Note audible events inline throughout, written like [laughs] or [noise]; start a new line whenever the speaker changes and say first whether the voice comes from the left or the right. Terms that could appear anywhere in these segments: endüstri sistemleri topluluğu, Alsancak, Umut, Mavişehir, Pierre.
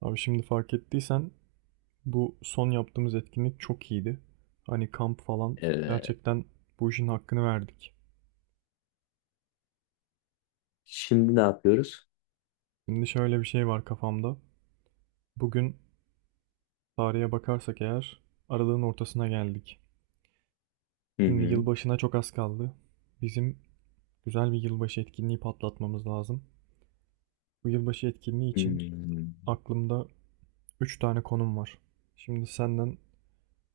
right: Abi şimdi fark ettiysen bu son yaptığımız etkinlik çok iyiydi. Hani kamp falan
left: Ee,
right: gerçekten bu işin hakkını verdik.
left: Şimdi ne yapıyoruz?
right: Şimdi şöyle bir şey var kafamda. Bugün tarihe bakarsak eğer aralığın ortasına geldik.
left: Hı
right: Şimdi
left: hı.
right: yılbaşına çok az kaldı. Bizim güzel bir yılbaşı etkinliği patlatmamız lazım. Bu yılbaşı etkinliği için
left: Hmm.
right: aklımda 3 tane konum var. Şimdi senden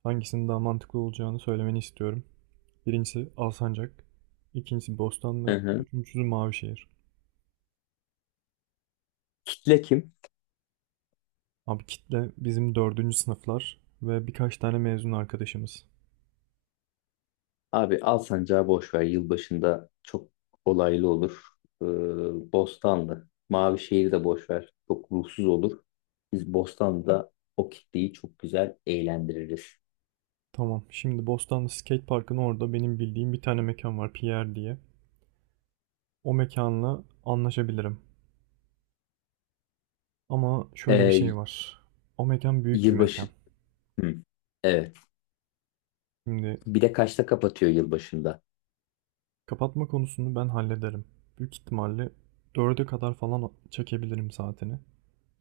right: hangisinin daha mantıklı olacağını söylemeni istiyorum. Birincisi Alsancak. İkincisi
left: Hı
right: Bostanlı.
left: hı.
right: Üçüncüsü Mavişehir.
left: Kitle kim?
right: Abi kitle bizim dördüncü sınıflar ve birkaç tane mezun arkadaşımız.
left: Abi Alsancak'ı boş ver. Yılbaşında çok olaylı olur. Ee, Bostanlı. Mavişehir'i de boş ver. Çok ruhsuz olur. Biz Bostanlı'da o kitleyi çok güzel eğlendiririz.
right: Tamam, şimdi Bostanlı Skate Park'ın orada benim bildiğim bir tane mekan var, Pierre diye. O mekanla anlaşabilirim. Ama şöyle bir şey
left: Ee,
right: var. O mekan büyük bir
left: Yılbaşı...
right: mekan.
left: Hı. Evet.
right: Şimdi
left: Bir de kaçta kapatıyor yılbaşında?
right: kapatma konusunu ben hallederim. Büyük ihtimalle 4'e kadar falan çekebilirim saatini.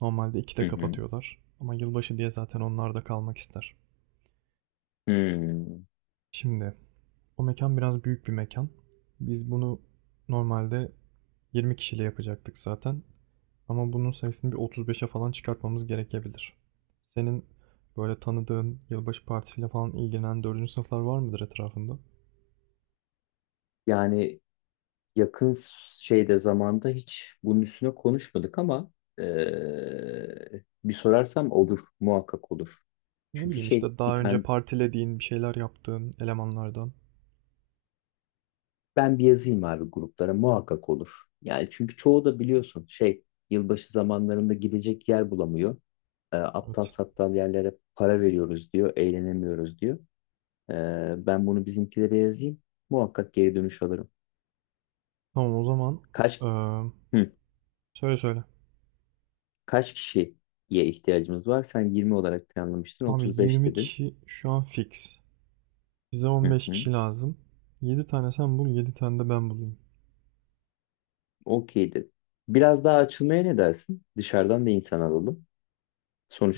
right: Normalde
left: Hı
right: 2'de
left: hı.
right: kapatıyorlar. Ama yılbaşı diye zaten onlar da kalmak ister.
left: Hmm.
right: Şimdi o mekan biraz büyük bir mekan. Biz bunu normalde 20 kişiyle yapacaktık zaten. Ama bunun sayısını bir 35'e falan çıkartmamız gerekebilir. Senin böyle tanıdığın yılbaşı partisiyle falan ilgilenen 4. sınıflar var mıdır etrafında?
left: Yani yakın şeyde zamanda hiç bunun üstüne konuşmadık ama bir sorarsam olur, muhakkak olur.
right: Ne
left: Çünkü
right: bileyim,
left: şey
right: işte
left: bir
right: daha önce
left: tane
right: partilediğin, bir şeyler yaptığın elemanlardan.
left: ben bir yazayım abi gruplara muhakkak olur. Yani çünkü çoğu da biliyorsun şey yılbaşı zamanlarında gidecek yer bulamıyor. Aptal
right: Evet.
left: saptal yerlere para veriyoruz diyor, eğlenemiyoruz diyor. Ben bunu bizimkilere yazayım. Muhakkak geri dönüş alırım.
right: Tamam, o zaman
left: Kaç
right: eee,
left: hı,
right: söyle söyle.
left: kaç kişiye ihtiyacımız var? Sen 20 olarak planlamıştın,
right: Abi
left: 35
right: 20
left: dedin.
right: kişi şu an fix. Bize
left: Hı
right: 15
left: hı.
right: kişi lazım. 7 tane sen bul, 7 tane de ben bulayım.
left: Okeydir. Biraz daha açılmaya ne dersin? Dışarıdan da insan alalım.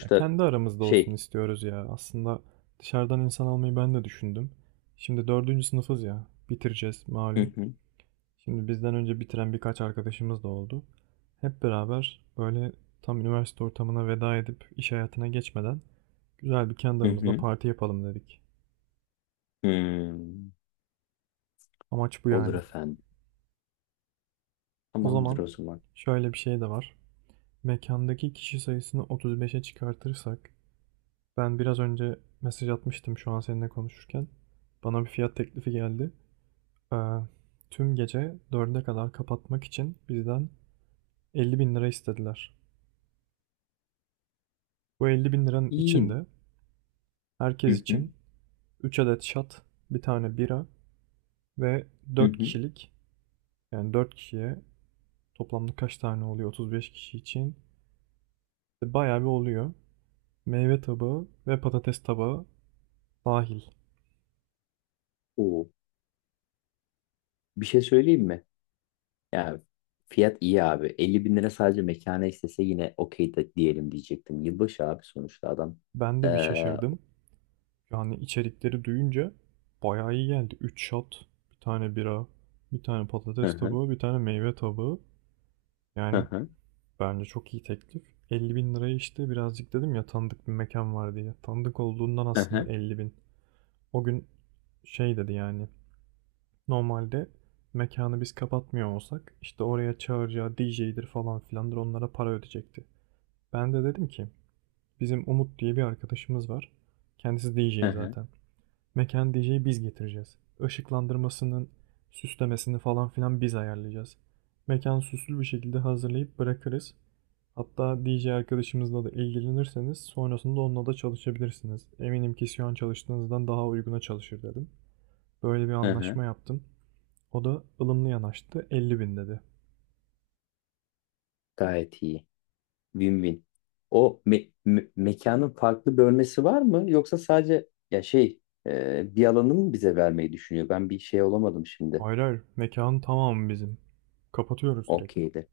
right: Ya kendi aramızda olsun
left: şey.
right: istiyoruz ya. Aslında dışarıdan insan almayı ben de düşündüm. Şimdi dördüncü sınıfız ya. Bitireceğiz
left: Hı
right: malum.
left: hı.
right: Şimdi bizden önce bitiren birkaç arkadaşımız da oldu. Hep beraber böyle tam üniversite ortamına veda edip iş hayatına geçmeden güzel bir kendi
left: Hı
right: aramızda
left: hı.
right: parti yapalım dedik.
left: Hmm.
right: Amaç bu
left: Olur
right: yani.
left: efendim.
right: O
left: Tamamdır
right: zaman
left: o zaman.
right: şöyle bir şey de var. Mekandaki kişi sayısını 35'e çıkartırsak, ben biraz önce mesaj atmıştım şu an seninle konuşurken. Bana bir fiyat teklifi geldi. Ee, tüm gece 4'e kadar kapatmak için bizden 50 bin lira istediler. Bu 50 bin liranın
left: İyi.
right: içinde herkes
left: Hı hı.
right: için 3 adet şat, bir tane bira ve
left: Hı
right: 4
left: hı.
right: kişilik, yani 4 kişiye toplamda kaç tane oluyor 35 kişi için. İşte bayağı bir oluyor. Meyve tabağı ve patates tabağı dahil.
left: Oo. Bir şey söyleyeyim mi? Ya fiyat iyi abi. 50.000 lira sadece mekana istese yine okey de diyelim diyecektim. Yılbaşı abi sonuçta adam.
right: Ben de bir
left: Hı
right: şaşırdım. Yani içerikleri duyunca bayağı iyi geldi. 3 şat, bir tane bira, bir tane patates
left: hı.
right: tabağı, bir tane meyve tabağı.
left: Hı
right: Yani.
left: hı.
right: Bence çok iyi teklif. 50 bin liraya, işte birazcık dedim ya, tanıdık bir mekan var diye. Tanıdık olduğundan
left: Hı
right: aslında
left: hı.
right: 50 bin. O gün şey dedi yani. Normalde mekanı biz kapatmıyor olsak işte oraya çağıracağı DJ'dir falan filandır, onlara para ödeyecekti. Ben de dedim ki bizim Umut diye bir arkadaşımız var. Kendisi
left: Hı
right: DJ
left: hı.
right: zaten. Mekan DJ'yi biz getireceğiz. Işıklandırmasının, süslemesini falan filan biz ayarlayacağız. Mekan süslü bir şekilde hazırlayıp bırakırız. Hatta DJ arkadaşımızla da ilgilenirseniz sonrasında onunla da çalışabilirsiniz. Eminim ki şu an çalıştığınızdan daha uyguna çalışır dedim. Böyle bir
left: Hı hı.
right: anlaşma yaptım. O da ılımlı yanaştı, 50 bin dedi.
left: Gayet iyi. Win-win. O mekanın farklı bölmesi var mı? Yoksa sadece ya şey bir alanı mı bize vermeyi düşünüyor? Ben bir şey olamadım şimdi.
right: Hayır hayır, mekanın tamamı bizim. Kapatıyoruz direkt.
left: Okeydir.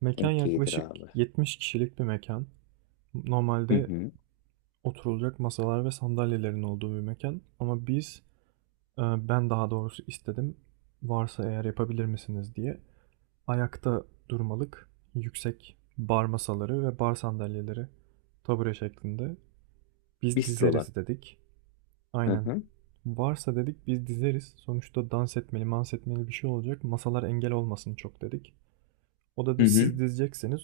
right: Mekan
left: Okeydir
right: yaklaşık
left: abi.
right: 70 kişilik bir mekan.
left: Hı
right: Normalde
left: hı.
right: oturulacak masalar ve sandalyelerin olduğu bir mekan. Ama e, ben daha doğrusu istedim. Varsa eğer yapabilir misiniz diye. Ayakta durmalık yüksek bar masaları ve bar sandalyeleri, tabure şeklinde. Biz
left: Bistrolar.
right: dizeriz dedik.
left: Hı
right: Aynen.
left: hı.
right: Varsa dedik biz dizeriz. Sonuçta dans etmeli, mans etmeli bir şey olacak. Masalar engel olmasın çok dedik. O
left: Hı
right: da
left: hı.
right: siz dizeceksiniz.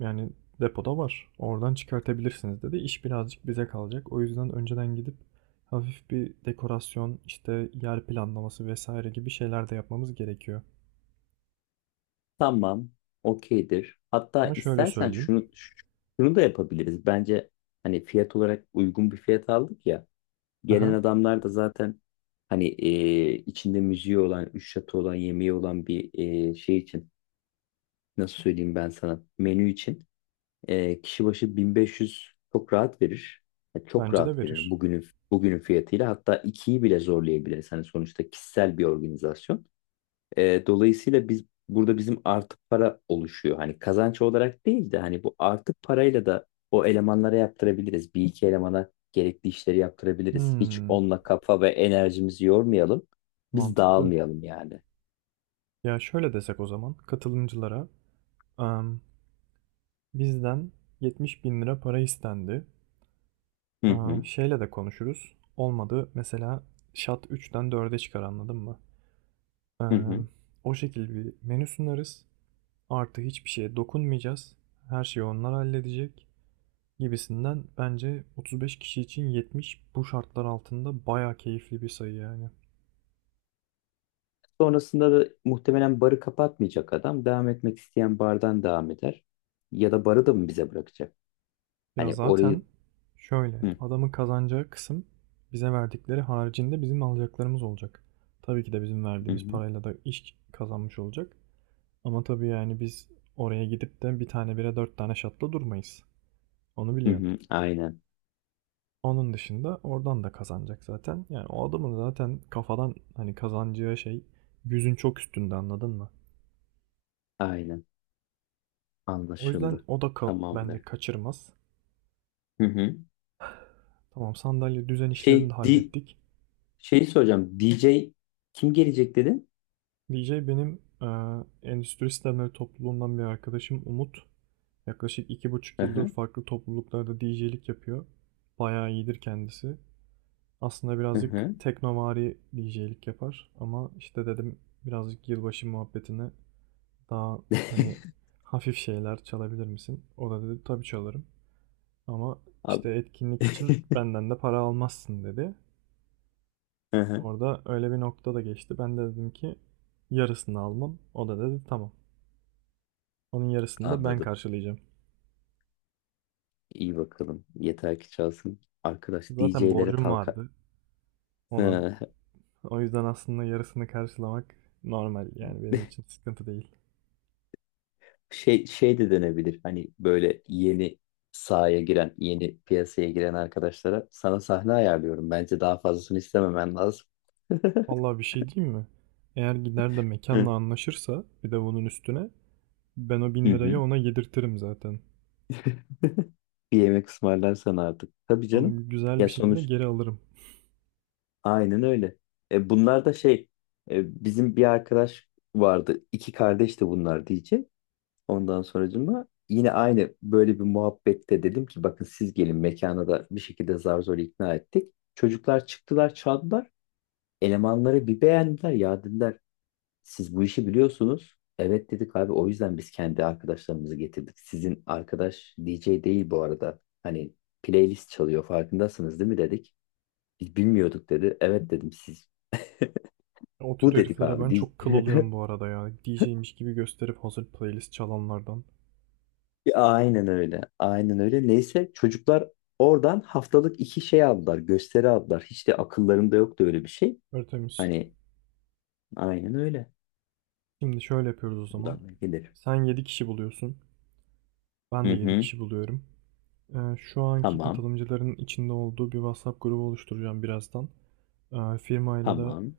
right: Yani depoda var. Oradan çıkartabilirsiniz dedi. İş birazcık bize kalacak. O yüzden önceden gidip hafif bir dekorasyon, işte yer planlaması vesaire gibi şeyler de yapmamız gerekiyor.
left: Tamam. Okeydir. Hatta
right: Ama şöyle
left: istersen
right: söyleyeyim.
left: şunu şunu da yapabiliriz. Bence hani fiyat olarak uygun bir fiyat aldık ya. Gelen
right: Aha,
left: adamlar da zaten hani içinde müziği olan, üç şatı olan, yemeği olan bir şey için nasıl söyleyeyim ben sana menü için kişi başı 1500 çok rahat verir. Yani çok
right: bence de
left: rahat verir
right: verir.
left: bugünün fiyatıyla hatta ikiyi bile zorlayabilir. Hani sonuçta kişisel bir organizasyon. Dolayısıyla biz burada bizim artı para oluşuyor. Hani kazanç olarak değil de hani bu artı parayla da o elemanlara yaptırabiliriz. Bir iki elemana gerekli işleri yaptırabiliriz. Hiç
right: Hmm,
left: onunla kafa ve enerjimizi yormayalım. Biz
right: mantıklı.
left: dağılmayalım yani.
right: Ya şöyle desek o zaman katılımcılara, em, bizden 70 bin lira para istendi.
left: Hı
right: Aa,
left: hı.
right: şeyle de konuşuruz. Olmadı mesela şat üç'ten dörde çıkar, anladın mı?
left: Hı hı.
right: Em, o şekilde bir menü sunarız. Artı hiçbir şeye dokunmayacağız. Her şeyi onlar halledecek gibisinden, bence 35 kişi için 70 bu şartlar altında bayağı keyifli bir sayı yani.
left: Sonrasında da muhtemelen barı kapatmayacak adam. Devam etmek isteyen bardan devam eder. Ya da barı da mı bize bırakacak?
right: Ya
left: Hani
right: zaten
left: orayı...
right: şöyle,
left: Hı,
right: adamın kazanacağı kısım bize verdikleri haricinde bizim alacaklarımız olacak. Tabii ki de bizim
left: hı,
right: verdiğimiz
left: hı,
right: parayla da iş kazanmış olacak. Ama tabii yani biz oraya gidip de bir tane bire dört tane şatla durmayız. Onu
left: hı,
right: biliyorsun.
left: hı. Aynen,
right: Onun dışında oradan da kazanacak zaten. Yani o adamın zaten kafadan hani kazanacağı şey yüzün çok üstünde, anladın mı?
left: aynen.
right: O yüzden
left: Anlaşıldı.
right: o da bence
left: Tamamdır.
right: kaçırmaz.
left: Hı hı.
right: Tamam, sandalye düzen işlerini
left: Şey,
right: de hallettik.
left: şeyi soracağım. DJ kim gelecek dedin?
right: DJ benim endüstri sistemleri topluluğundan bir arkadaşım Umut. Yaklaşık iki buçuk
left: Hı
right: yıldır
left: hı,
right: farklı topluluklarda DJ'lik yapıyor. Bayağı iyidir kendisi. Aslında
left: hı
right: birazcık
left: hı.
right: teknovari DJ'lik yapar ama işte dedim birazcık yılbaşı muhabbetine daha hani
left: [laughs]
right: hafif şeyler çalabilir misin? O da dedi tabii çalarım. Ama
left: Abi,
right: işte etkinlik için
left: [laughs]
right: benden de para almazsın dedi.
left: hı hı.
right: Orada öyle bir nokta da geçti. Ben de dedim ki yarısını almam. O da dedi tamam. Onun yarısını da ben
left: Anladım.
right: karşılayacağım.
left: İyi bakalım. Yeter ki çalsın. Arkadaş
right: Zaten
left: DJ'lere
right: borcum
left: talka...
right: vardı ona.
left: [laughs]
right: O yüzden aslında yarısını karşılamak normal, yani benim için sıkıntı değil.
left: Şey, şey de denebilir. Hani böyle yeni sahaya giren, yeni piyasaya giren arkadaşlara sana sahne ayarlıyorum. Bence daha fazlasını istememen lazım. [laughs]
right: Vallahi bir şey diyeyim mi? Eğer gider de mekanla
left: Hı.
right: anlaşırsa bir de bunun üstüne ben o
left: Hı
right: 1.000 lirayı
left: hı.
right: ona yedirtirim zaten.
left: Bir yemek ısmarlar sana artık. Tabii canım.
right: Onu güzel
left: Ya
right: bir şekilde
left: sonuç
right: geri alırım.
left: aynen öyle. Bunlar da şey bizim bir arkadaş vardı. İki kardeş de bunlar diyecek. Ondan sonracığıma yine aynı böyle bir muhabbette dedim ki bakın siz gelin mekana da bir şekilde zar zor ikna ettik. Çocuklar çıktılar çaldılar. Elemanları bir beğendiler ya dediler siz bu işi biliyorsunuz. Evet dedik abi o yüzden biz kendi arkadaşlarımızı getirdik. Sizin arkadaş DJ değil bu arada. Hani playlist çalıyor farkındasınız değil mi dedik. Biz bilmiyorduk dedi. Evet dedim siz
right: O tür
left: bu dedik
right: heriflere
left: abi
right: ben
left: değil.
right: çok kıl oluyorum
left: [laughs]
right: bu arada ya. DJ'miş gibi gösterip hazır playlist çalanlardan.
left: Ya, aynen öyle. Aynen öyle. Neyse çocuklar oradan haftalık iki şey aldılar. Gösteri aldılar. Hiç de akıllarında yoktu öyle bir şey.
right: Örtemiz.
left: Hani aynen öyle.
right: Şimdi şöyle yapıyoruz o zaman.
left: Buradan da gelir.
right: Sen 7 kişi buluyorsun. Ben
left: Hı
right: de 7
left: hı.
right: kişi buluyorum. Şu anki
left: Tamam.
right: katılımcıların içinde olduğu bir WhatsApp grubu oluşturacağım birazdan. Firmayla da
left: Tamam.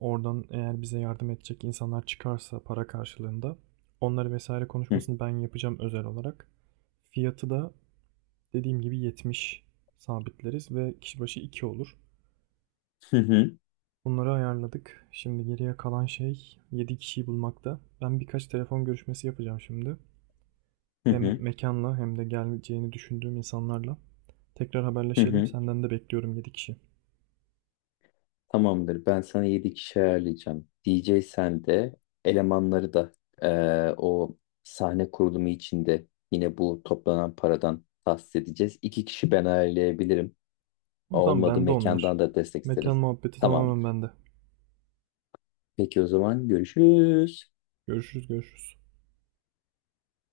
right: oradan eğer bize yardım edecek insanlar çıkarsa para karşılığında onları vesaire
left: Hı
right: konuşmasını ben yapacağım özel olarak. Fiyatı da, dediğim gibi, 70 sabitleriz ve kişi başı 2 olur.
left: hı. Hı.
right: Bunları ayarladık. Şimdi geriye kalan şey 7 kişiyi bulmakta. Ben birkaç telefon görüşmesi yapacağım şimdi.
left: Hı
right: Hem
left: hı,
right: mekanla hem de geleceğini düşündüğüm insanlarla. Tekrar
left: hı
right: haberleşelim.
left: hı.
right: Senden de bekliyorum 7 kişi.
left: Tamamdır. Ben sana 7 kişi ayarlayacağım. DJ sen de elemanları da o sahne kurulumu içinde yine bu toplanan paradan tahsis edeceğiz. 2 kişi ben ayarlayabilirim.
right: O zaman
left: Olmadı
right: bende onlar.
left: mekandan da destek
right: Mekan
left: isteriz.
right: muhabbeti tamamen
left: Tamamdır.
right: bende.
left: Peki o zaman görüşürüz.
right: Görüşürüz görüşürüz.